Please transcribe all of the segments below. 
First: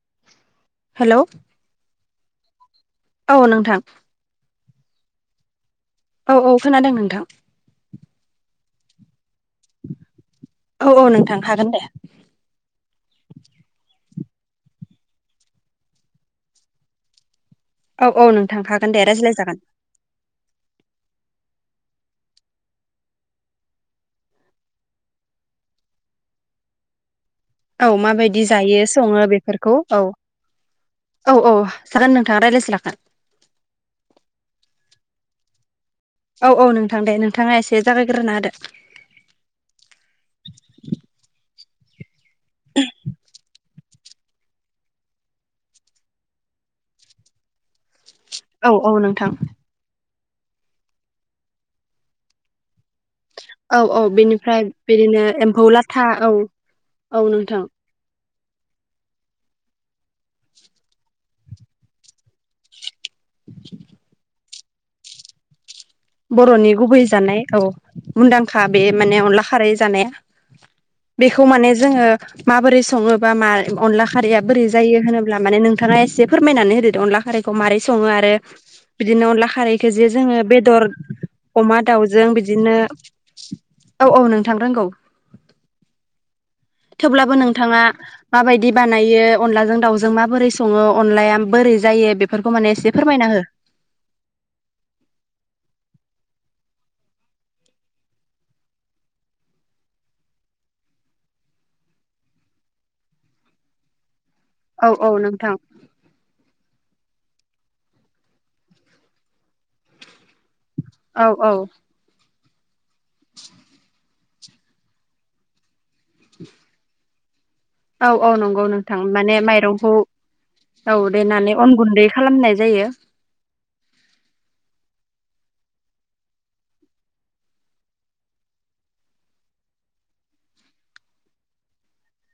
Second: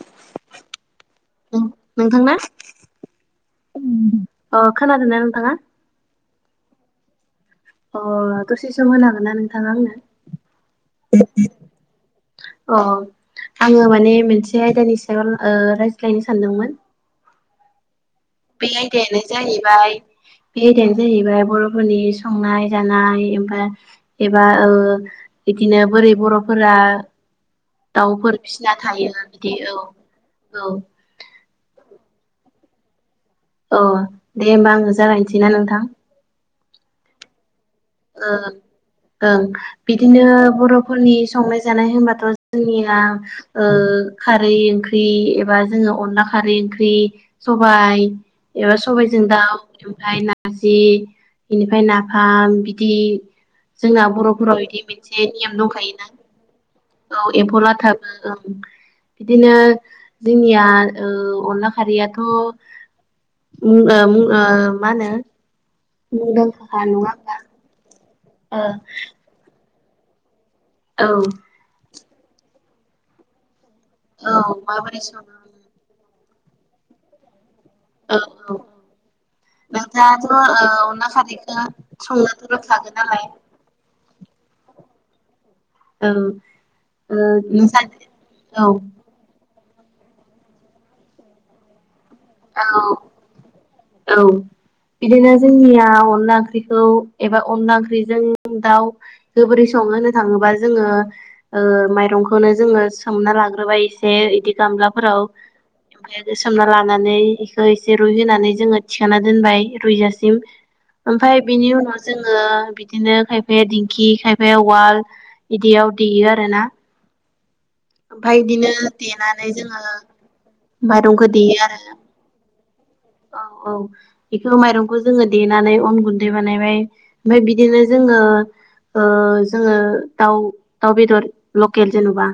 Hello नोंथांना? औ नोंथां। खोनादों ना नोंथाङा? औ औ खोनादों नोंथां। अ दसे सम होनो हागोनना नों थाङा आंनो औ औ नोंथां हागोन दे अ आङो माने मोनसे आयदानि सायाव ओ रायज्लायनो सानदोंमोन औ औ नोंथां बे हागोन दे आयदायानो रायज्लायजागोन जाहैबाय बे आइदायानो‌ जाहैबाय बर'फोरनि संनाय जानाय एमफा एबा ओ बिदिनो बोरै बर'फोरा औ मा दाउफोर बायदि फिसिना जायो थायो सङो बिदि बेफोरखौ औ औ औ औ जागोन नोंथाङा रायलायस्लाबगोन अ दे होमबा आंनो जागायनोसैना नोंथां औ औ नोंथां दे नोंथाङा एसे ओ जागायग्रोना होदो ओं बिदिनो बर'फोरनि संनाय जानाय होनबाथ' जोंनिया ओ खारै ओंख्रि एबा जोङो अनला खारि ओंख्रि सबाय औ एबा औ सबायजों नोंथां दाउ ओमफाय ना नारजि बेनिफाय नाफाम बिदि औ औ जोंना बर'फोराव बेनिफ्राय बिदि बिदिनो मोनसे नियम एम्फौ लाथा दंखायोना औ औ एम्फला थाबो औ बिदिनो जोंनिया ओ अनला खारैयाथ' उम ओ उम ओ मा होनो बर'नि मुंदांखाखा गुबै नङा होमबा जानाय औ मुंदांखा ओ बे माने अनला खारै जानाया औ बेखौ माने जोङो माबोरै सङोबा मा अनला औ खारैया बोरै जायो माबोरै सङो होनोब्ला माने नोंथाङा ए से फोरमायनानै होदोदे अनला खारैखौ मारै सङो औ आरो औ बिदिनो अनला खारैखौ जे नोंथाङाथ' जोङो ओ बेदर अनला खारैखौ अमा दाउजों संनोथ' बिदिनो रोंखागोन नालाय औ औ नोंथां रोंगौ ओं थेवब्लाबो नोंथाङा माबायदि बानायो अनलाजों दावजों माबोरै सङो अनलाया बोरै जायो बेफोरखौ माने एसे फोरमायना हो [inaudible] बिदिनो जोंनिया अनला ओंख्रिखौ एबा अनला ओंख्रिजों दाउ जोबोरै सं मा होननो थाङोबा जोङो ओ माइरंखौनो जोङो सोमना लाग्रोबाय एसे दि औ औ गामलाफोराव नोंथां ओमफायो सोमना लानानै इखौ एसे रुइहोनानै जोङो थिखांना दोनबाय रुइजासिम औ ओमफाय औ बिनि उनाव जोङो बि दिनो खायफाया दिंखि खायफाया उवाल बिदियाव देयो आरोना औ औ ओमफाय नंगौ इदिनो नोंथां माने देनानै जोङो माइरंखौ औ माइरंखौ देयो देनानै अन आरो गुन्दै खालामनाय जायो औ औ बिखौ माइरंखौ जोङो देनानै अन गुन्दै बानायबाय ओमफाय बिदिनो जोङो ओ जोङो दाउ दाउ बेदर लकेल जेन'बा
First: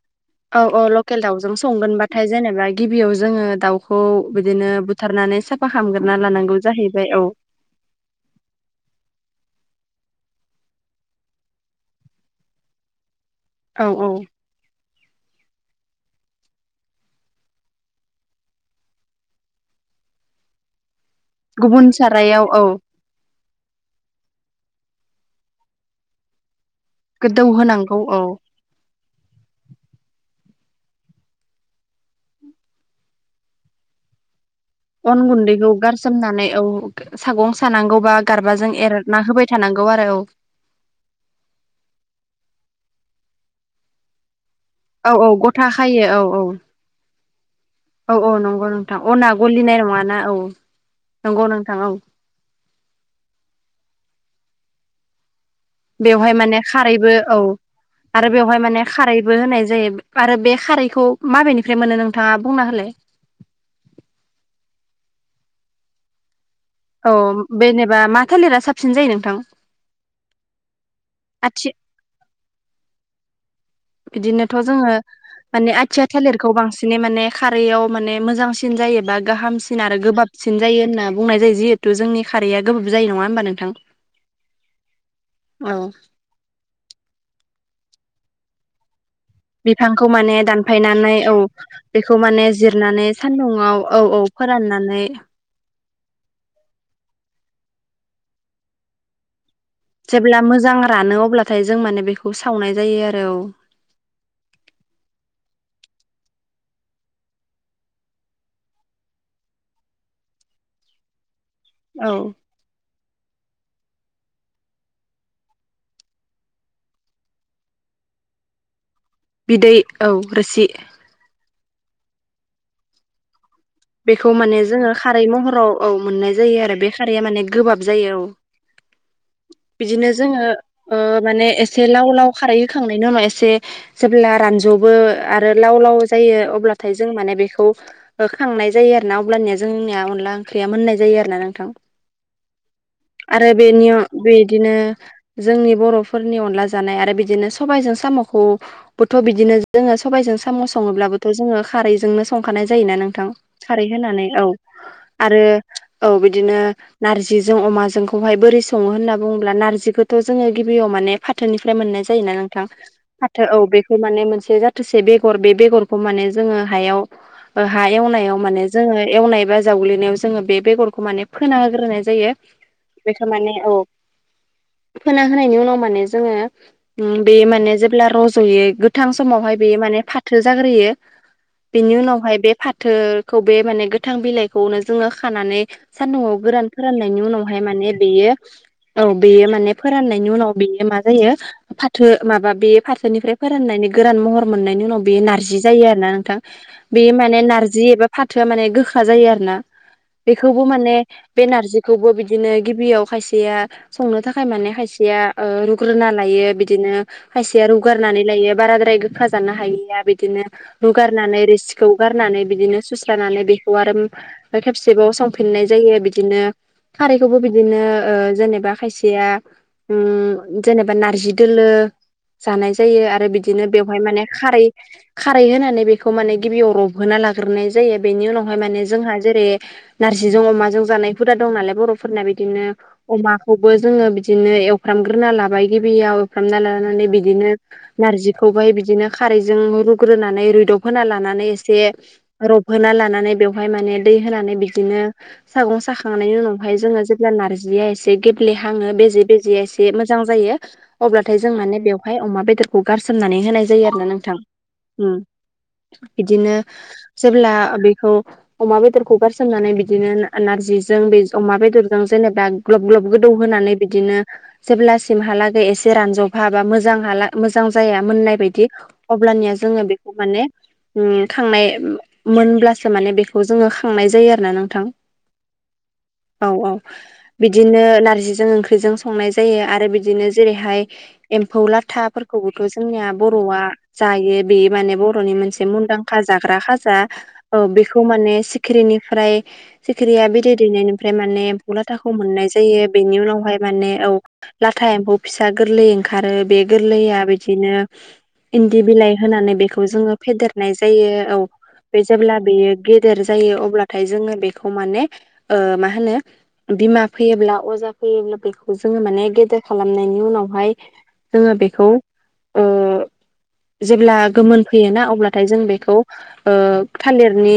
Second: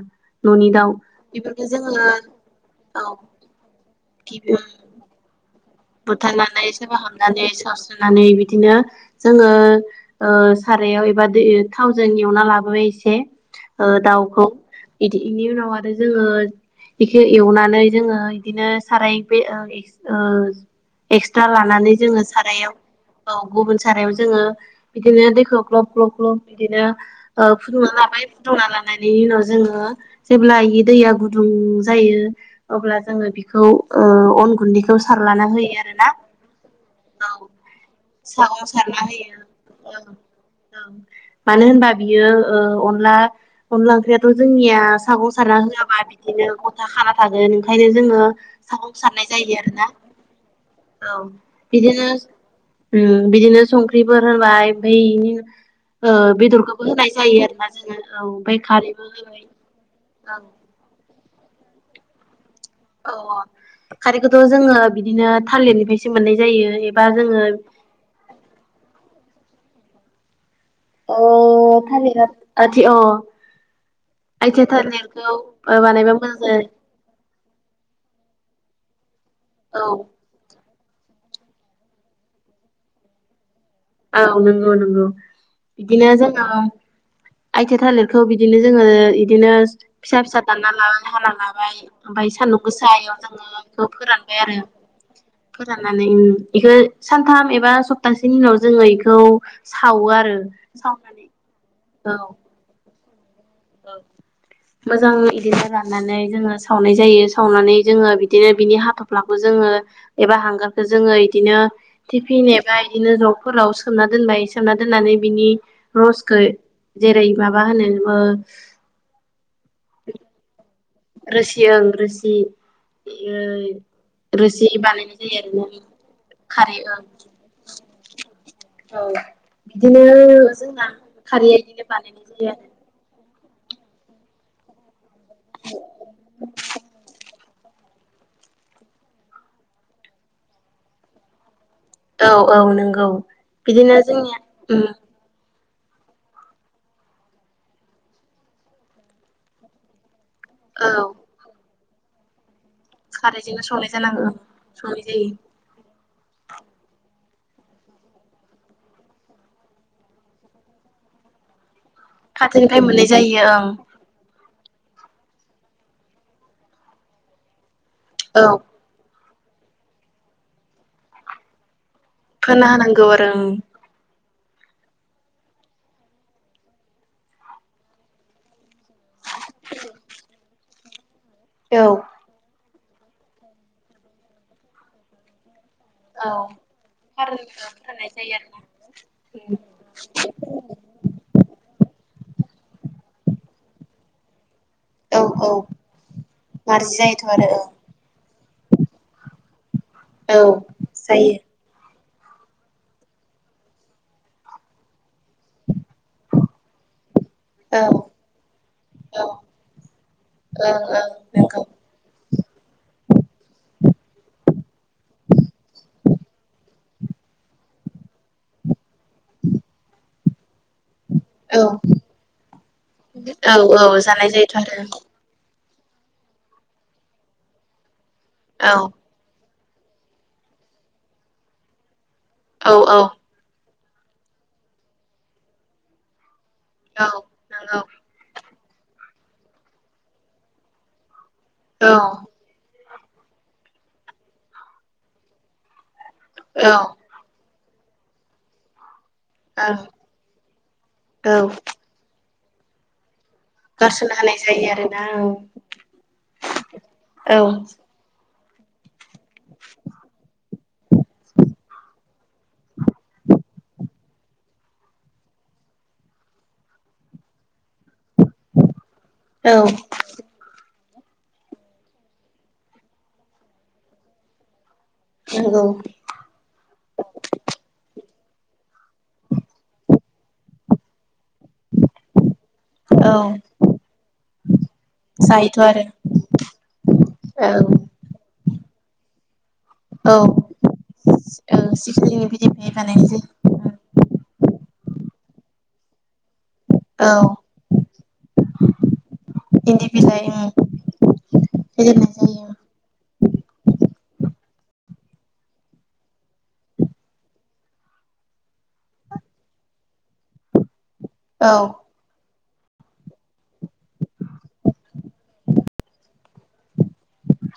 औ न'नि औ दाउ लकेल दाउजों बेफोरखौ जोङो संगोनबाथाय औ जेनेबा गिबियाव जोङो दाउखौ गिबि बिदिनो बुथारनानै सा बुथारनानै साफा खामनानै सावस्रोनानै बिदिनो जोङो ओ ओ सारायाव एबा दैयो थावजों एवना लाबोबाय एसे । औ ओ औ दाउखौ बिदि इनि उनाव आरो जोंङो बिखो एवनानै जोंङो इदिनो साराय बे ओ इ ओ एक्सट्रा गुबुन लानानै जोंङो औ सारायाव औ गुबुन सारायाव जोंङो बिदिनो दैखौ ग्लब ग्लब फ्ल बिदिनो गोदौ ओ फुदुंना होनांगौ औ लाबाय फुदुंना लानायनि उनाव जोंङो जेब्ला इ दैया गुदुं जायो अब्ला जोङो बिखौ ओ अन गुन्दैखौ अन सारलाना है गुन्दैखौ गारसोमनानै औ सागं सानांगौबा सागं गारबाजों सारना एरना होयो होबाय थानांगौ आरो औ मानो होनबा बियो ओ अनला अनला ओंख्रैयाथ' जोंनिया औ साग' औ साग्रा गथा होआबा खायो औ औ बिदिनो गथा खा ओंखायनो औ जोंङो औ नंगौ सफुं नोंथां सारनाय अना जायो आरो गलिनाय ना नङाना औ औ नंगौ नोंथां औ बिदिनो ओ- बिदिनो संख्रिफोर होनाय ओमफ्राय ओ बेवहाय माने बेदरखौबो होनाय खारैबो जायो औ आरोना जोङो औ आरो बेवहाय ओमफ्राय माने खारैबो होबाय होनाय जायो आरो बे खारैखौ माबेनिफ्राय मोनो नोंथाङा बुंना होलाय अ खारैखौथ' जोंङो बिदिनो थालिरनिफ्रायसो मोननाय जायो एबा औ जोङो बेेनेबा मा थालिरा साबसिन जायो नोंथां? अ आथि थालिर आथि अ बिदिनोथ' आइथिया जोंङो थालिरखौ माने ओ आथिया बानायबा मोजां थालिरखौ जायो बांसिनै माने खारैआव माने मोजांसिन जायोबा गाहामसिन औ आरो गोबाबसिन जायो होनना बुंनाय जायो। जिहेथु जोंनि खारैआ गोबाव जायो नङा होनोमबा नोंथां औ नंगौ नंगौ औ बिदिनो जोंङो आइथिया थालिरखौ बिदिनो जोंङो बिदिनो बिफांखौ फिसा माने फिसा दानना लाबाय दानफायनानै हाना औ लाबाय बेखौ ओमफफ्राय सान्दुं गोसायाव जोंङो बेखौ फोरानबाय फोरनानानै नानै बेखौ सानथाम एबा सप्तासेनि उनाव जोंङो इखौ सावो आरो जेब्ला मोजां रानो सावनानै अब्लाथाय जों माने बेखौ सावनाय जायो आरो औ औ मोजां इदिनो राननानै जोंङो सावनाय जायो सावनानै जोंङो बिदिनो बिनि हाथ'फ्लाखौ जोंङो एबा हांगारखौ जोंङो बिदिनो औ थिफिन एबा बिदिनो ज फोराव सोमना दोनबाय सोमना दोननानै बिनि रसखौ जेरै माबा होनोबो ओ बिदै औ रोसि रोसि ओंसि बेखौ माने जोंङो खारै महराव औ मोननाय जायो खारै आरो बे ओं खारैआ माने गोबाब जायो औ बिदिनो जोंङो जोंना ओ- माने खारैया एसे इदिनो लाव बानायनाय लाव जायो खारै होखांनायनि उनाव ए एसे जेब्ला रानज'बो आरो लाव लाव जायो अब्लाथाय जों माने बेखौ खौ हो खांनाय जायो आरो ना अब्लानिया जोंनिया अनला ओंख्रिया मोननाय जायो आरो ना नोंथां आरो औ औ नंगौ आरो बेनि बिदिनो अ बेनि जोंनिया बिदिनो उम जोंनि बर'फोरनि अनला जानाय आरो बिदिनो सबायजों साम'खौबोथ' बिदिनो जोंङो सबाइजों साम' औ सङोब्लाबोथ' जोंङो खारैजोंनो संखानाय जायो ना नों खारैजोंनो खारै संनाय होनानै जानांगौ औ संनाय जायो आरो औ बिदिनो नारजि जि जों अमाजोंखौहाय बोरै सङो होनना बुङोब्ला नारजखौथ' जोंङो गिबियाव माने फाथोनि मोननाय जायोना नोंथां खाथिनिफ्राय मोननाय जायो फाथो औ बे माने मोन- जाथोसे बेर बे बेगरखौ माने जोंङो हायाव ओ- हायाव आव माने ओं जोंङो एवनाय बा जावग्लिनायाव जोंङो बे बेगरखौ माने फोना होग्रोनाय जायो खोना होनांगौ आरो बेखौ औ- माने [inaudible] फोना होनायनि उनाव माने जोंङो उ- बे माने जेब्ला रज'योै गोथां समावहाय बेयो माने फाथो जाग्रोयो औ बेनि उनावहाय बे फाथोखौ बे माने गोथां बिलाइखौनो जोङो खानानै सान्दुंआव गोरान औ फोराननायनि उनावहाय माने बेयो खारनखौ फोराननाय औ बेयो जायो माने फोराननायनि उनाव बेयो मा जायो फाथो माबा बे फाथोनिफ्राय फोराननायनि गोरान महर मोननायनि आरोना उनाव औ बेयो औ नारजि जायो आरोोना नोंथां नारजि बेयो जायोथ' माने आरो औ नारजि एबा फाथोआ माने गोखा जायो आरो ना औ जायो औ ओं बेखौबो माने बे नारजि खौबो बिदिनो गिबियाव खायसेया संनो थाखाय माने खायसेया रुग्रोना लायो बिदिनो खायसेया ओं रुगारनानै लायो नंगौ बाराद्राय गोखा्रा जानो हायिया बिदिनो रुगारनानै रिसिखौ गार गारनानै बिदिनो स बे आरो खेबसेबाव संफिननाय जायो बिदिनो खारैखौबो बिदिनो ओ- जेनेबा खायसेया उ जेनेबा नारजि दोलो औ जानाय जायो आरो बिदिनो औ बेवहाय माने जानाय जायोथ' खारै आरो खारै होनानै बेखौ माने गिबियाव रबहोना लाग्रोनाय जायो बेनि उनावहाय औ माने जोंहा जेरै नारजिजों अमाजों जानाय हुदा दं नालाय बरफोरना बिदिनो औ औ अमाखौ जो बिदिनो एवफ्रामग्रोना लाबाय गिबियाव एवफ्रामना लानानै बिदिनो नंगौ नारजि खौबहाय बिदिनो खारैजों रुग्रोनानै रुयदब होना लानानै एसे औ रबहोना लानानै बेवहाय माने दै होनानै बिदिनो सागं साखां खांनायनि उनावहाय ओं जोंङो जेब्ला नारजिया एसे गेब्ले हाङो बेजे बेजेया एसे मोजां जायो औ अब्लाथाय जों माने बेवहाय अमा बेदरखौ गारसोम मनानै होनाय जायो आरोना गारसोनो नोंथां हानाय जायो आरोना औ बिदिनो औ जेब्ला बेखौ अमा बेदरखौ गारसोमनानै बिदिनो नारजिजों बे अमा बेदरजों जेनेबा ग्लाब ग्लब गोदौ होनोनानै बिदिनो जेब्लासिमहालागै एसे रानजब हाबा मोजां हाला मोजां जाया मोननाय बायदि अब्लानिया औ जोंङो बेखौ माने खांनाय मोनब्लासो माने बेखौ जोंङो खांनाय जायो आरोना नोंथां नंगौ औ औ बिदिनो नारजिजों ओंख्रिजों संनाय जायो आरो बिदिनो जेरैहाय एम्फौ लाथाफोरखौबोथ जोंनिया औ बरआ जायो बे माने बरनि जायोथ' मोनसे आरो मुंदांखा जाग्रा ख औ बेखौ माने सिखिरिनिफ्राय औ सिखिरिया बिदै दैनायनिफ्राय माने औ एम्फौ लाथाखौ सिखिरिनि मोननाय बिदैनिफ्राय जायो बानायनाय बेनि उनावहाय जायो माने औ लाथा एम्फौ फिसा गोरलै ओंखारो बे औ गोरलैया बिदिनो इन्दि बिलाइ होनानै इन्दि बेखौ जोंङो बिलाइ ओं फेदेरनाय जायो औ बे होदेरनाय जेब्ला जायो बेयो गेदेर जायो अब्लाथाय जोंङो माने मा होनो बिमा फैयोब्ला अजा फैयोब्ला बेखौ जोंङो माने गेदेर खालामनायनि उनावहाय जोंङो औ बेखौ जेब्ला गोमोन फैयोना अब्लाथाय जों बेखौ थालिरनि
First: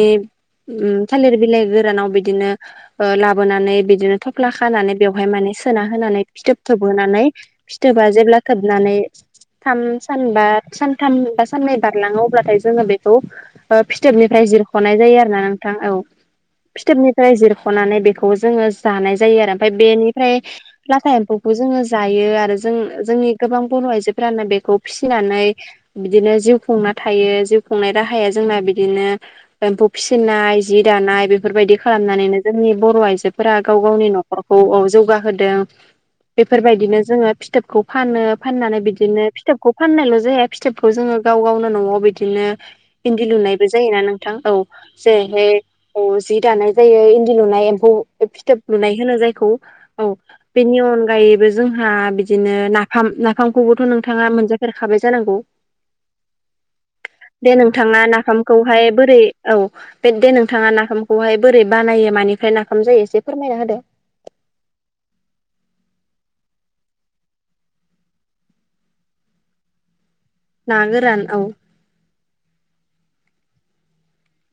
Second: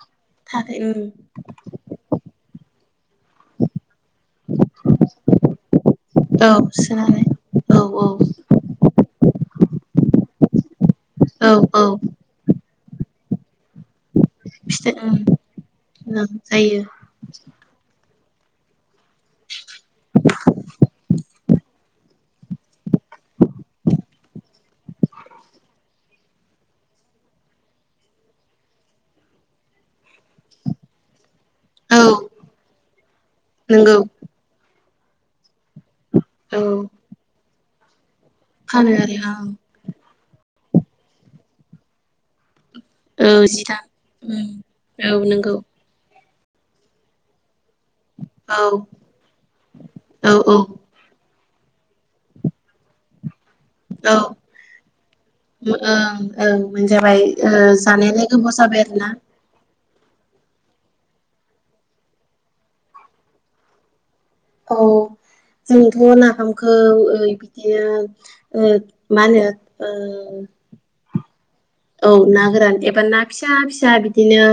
थारै थालिर बिलाइ गोरानाव बिदिनो लाबोनानै बिदिनो थफ्ला खानानै बेवहाय माने सोना होनानै औ फिथोब सोनानै थोबहोनानै औ फिथोब औ जेब्ला खोबनानै थाम सानबा सानथाम बा औ साननै औ बारलांङो अब्लाथाय जोंङो बेखौ फिथोबनिफ्राय फिथाइ जिरखनाय जायो आरो ना नोंथां औ ओं ओं जायो फिथोबनिफ्राय जिरखनानै बे जोंङो जानाय जायो आरो ओमफ्राय बेनिफ्राय लाथा एम्फौखौ जोंओ जायो आरो जोंनि गोबां बर आयजोफोरानो बेखौ फिसिनानै बिदिनो जिउ खुंना जिउ खुंनाय राहाया जोंना बिदिनो एम्फौ फिसिनाय जि दानाय बे बेफोरबायदि औ खालामनानैनो जोंनि बर आइजोफोरा गाव नंगौ गावनि नखरखौ जौगाहोदों औ बेफोरबायदिनो जोंङो फिथोबखौ फानो फाननानै फानो आरो बिदिनो आं फिथोबखौ फाननायल जेहाय फिथोबखौ जोंङो गाव गावनो नआव बिदिनो इन्दि औ जि लुनायबो दान जायोना नोंथां उम औ औ नंगौ जेरैहाय जि दानाय जायो इन्दि लुनाय फिथोब औ लुनाय होनो जायखौ औ बेनि अनगायैबो जोंहा बिदिनो नाफाम ना नाफामखौबोथ नोंथाङा मोनजाफेरखाबाय जानांगौ ओं ओं मोनजाबाय ओ दे नों जानायालाय नाफाम गोबाव जाबाय खौहाय आरोना बोरै दे नोंथाङा नाफामखौहाय बोरै बानायो मानिफ्राय नाफाम जायो एसे फोरमायना होदो औ जोंथ नाफामखौ बिदिनो मा होनो ना गोरान औ औ ना गोरान एबा ना फिसा फिसा बिदिनो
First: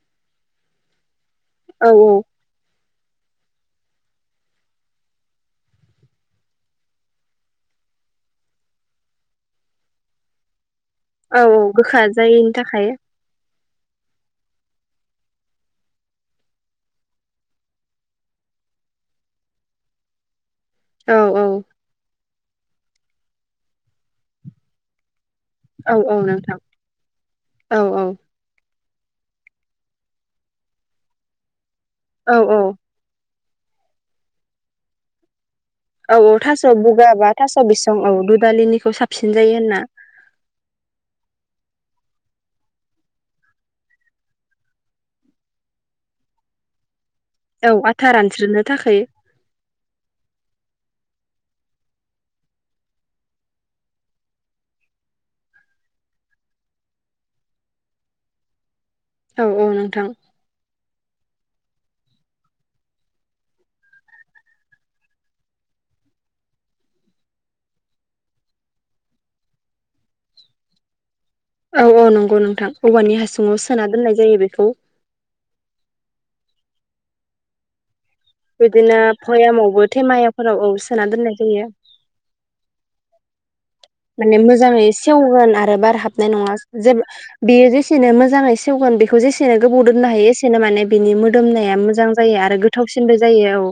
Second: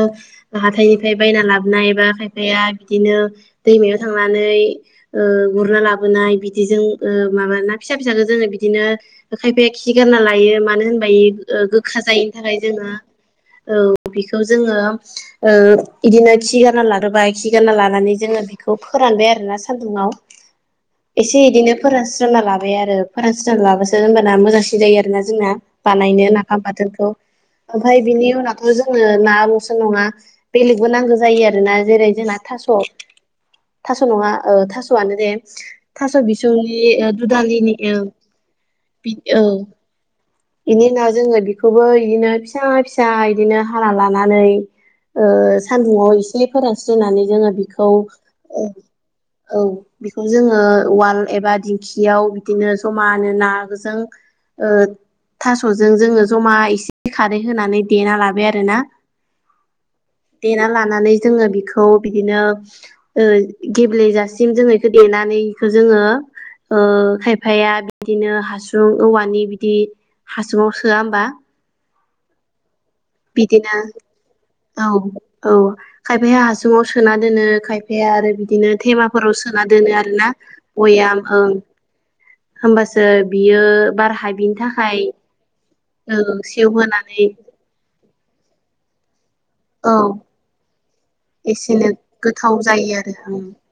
हाथायनिफ्राय बायना लाबनाय औ एबा खायफाया बिदिनो दैमायाव थांनानै गुरना लाबोनाय बिदिजों माबाना फिसा फिसाखो जोंङो बिदिनो खायफाया खि गारना लायो मानो होनबा औ औ खा गोखा जायैनि थाखाय जोंङो औ बेखौ जोंङो बिदिनो खि गारना ला [unintelligible] गोबाय बाय खि गानना लानानै जोंङो बेखौ बेखौ फोरानबाय आरोना सान्दुंङाव औ एसे इदिनो फोरानस्रना लाबाय आरो फोरानस्रना लाबोसो हबाना मोजांसिन जायो आरोना ज जोंना औ औ बानायनो नोंथां नाफाम फाथोनखौ औ ओमफफ्राय बिनि उनाव जोङनो ना आब'सो नंङा बेलेगबो नांगौ जायो आरोना जेरै औ जोंना औ थास' थास' नंङा थास'आनो दे थास' औ औ बिसरि बुगा बा थास' दुदलिनि बिसं औ दुदालिनिखौ बि साबसिन औ जायो होनना बेनि उनाव जोंङो बेखौबो बिदिनो फिसा फिसा इदिनो हाना लानानै सान्दुंङायाव एसे फोरानस्रिनानै औ बिखौ आथा रानज्रिनो थाखाय औ बिखौ जोंङो उवाल एबा दिंखियाव बिदिनो जमानो नाजों थास'जों जोंङो जमा एसे खारै होनानै देना लाबाय आरोना औ औ नोंथां देना लानानै जोङो बेखौ बिदिनो गेब्लेेजासिम जोंङो बेखौ देनानै बेखौ जोंङो खायफाया बिदिनो हासुं औवानि बिदि हासुुं सोआ औ - औ नंगौ नोंथां औवानि हासुङाव बिदिनो सोना दोननाय जायो बेखौ औ औ खायफाया हासुंङाव सोना दोनो खायफाया ओमफ्राय आरो बिदिनो थेमाफोराव सोना भयामावबो दोनो आरोना थेमायाफोराव औ सोना बयाम दोननाय जायो होमबासो बि माने मोजांङै सेवगोन आरो बार ओ हाबनाय नंङा जे सेवहोनानै बेयो जेसे नो मोजांङै सेवगोन बेखौ जेसेनो गोबाव औ दोननो हायो एसेनो माने बिनि मोदोमनाया एसेनो मोजां जायो गोथाव आरो आरो गोथावसिनबो ओं जायो औ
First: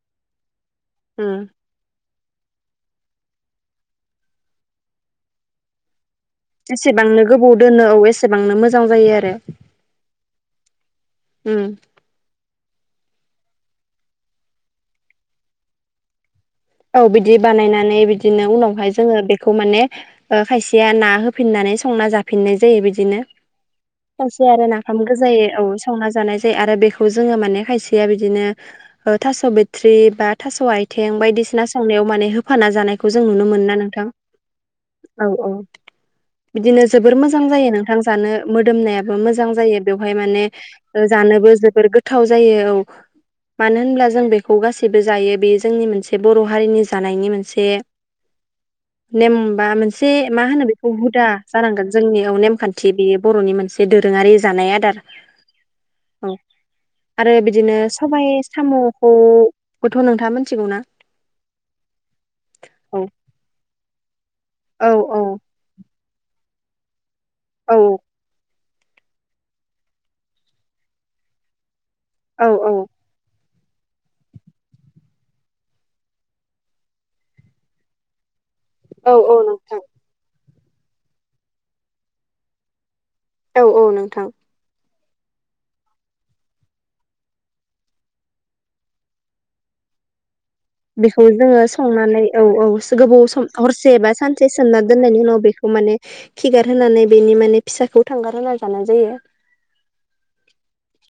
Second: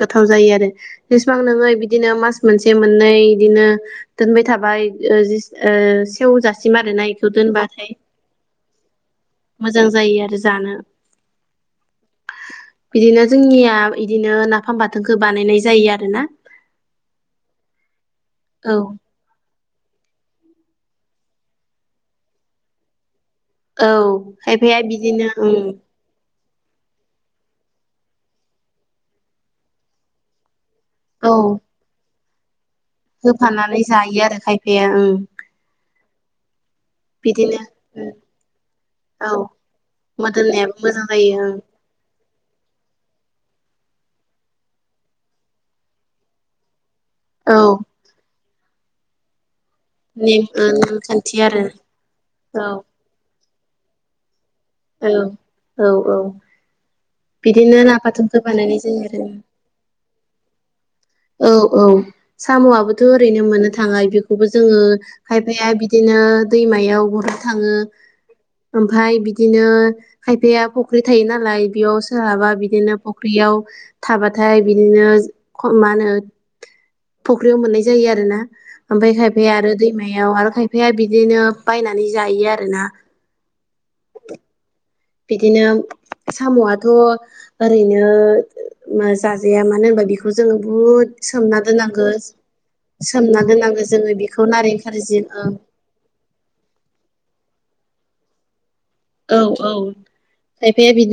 गोथाव जायो आरो जसेबां उम नोंङो बिदिनो मास मोनसे बिदिनो दोनबाय थाबाय सेवजासिम आरो जेसेबांनो नाखौ गोबाव दोनो दोनबाथाय औ एसेबांनो मोजां जायो आरो मोजां जायो आरो जानो उम बिदिनो जोंनिया बिदिनो नाफाम बाथोनखौ बानायनाय जायो आरोना औ बिदि बानायनानै बिदिनो औ उनावहाय जोंङो बेखौ माने खायसेया ना होफिननानै संना जाफिननाय जायो बिदिनो औ सासे आरो खायफाया नाफाम बिदिनो गोजायो औ ओं संना जानाय आरो बेखौ जोंङो माने खायसेया बिदिनो थास' बिथट्रि बा थास' आइ थें औ बायदिसिना होफाना जानायखौ जों नुनो मोना होफानानै नोंथां जायो आरो खायफाया ओं औ औ बिदिनो जोबोर मोजां बिदिनो जायो नोंथां उम जानो मोदोमनायाबो औ मोजां जायो बेवहाय माने मोदोमनायाबो मोजां जा जायो नोबो ओं जोबोर गोथाव जायो औ मानो होनब्ला जों बेखौ गासैबो जायो बे जोंनि मोनसे बर' हारिनि जानायनि औ मोनसे नेम बा मोनसे नेम मा ओ होनो बेखौ हुदा नेमखान्थि आरो जानांगोन जोंनियाव औ नेमखान्थि बेयो बर'नि मोनसे दोरोंङारि जानाय आदार औ औ आरो बिदिनो ना सबाय बाथोनखौ बानायनाय जायो आरो साम'खौबोथ' नोंथांङा मिथिगौना औ औ साम'आबोथ' ओरैनो मोननो थांङा बेखौबो जोंङो औ औ खायफाया बिदि बिदिनो दैमायाव गुरनो थांङो औ ओमफफ्राय बिदिनो खायफाया फुख्रि थायो नालाय बेयाव औ सोरहाबा बिदिनो फुख्रियाव थाबाथाय बिदिनो मा होनो फख्रियाव मोननाय जायो आरो ना । ओमफ्राय औ औ खायफाया आरो नोंथां दैमायाव आरो खायफाया बिदिनो बायनानै जायो आरोना । औ औ नोंथां । बिदिनो साम'आथ' ओरैनो जाजाया मानो होनबा बेखौ जोङो बुहुद बेखौ सोमना जोंङो संनानै दोननांगौ औ औ गोबाव सोमना सम दोननांगौ हरसे जोङो बा बेखौ सानसे नारें सोमना खारजि दोननायनि उनाव ओं बेखौ माने खिगार होनानै बेनि माने फिसाखौ थांगार होनाय औ औ खायफाया बेदि ।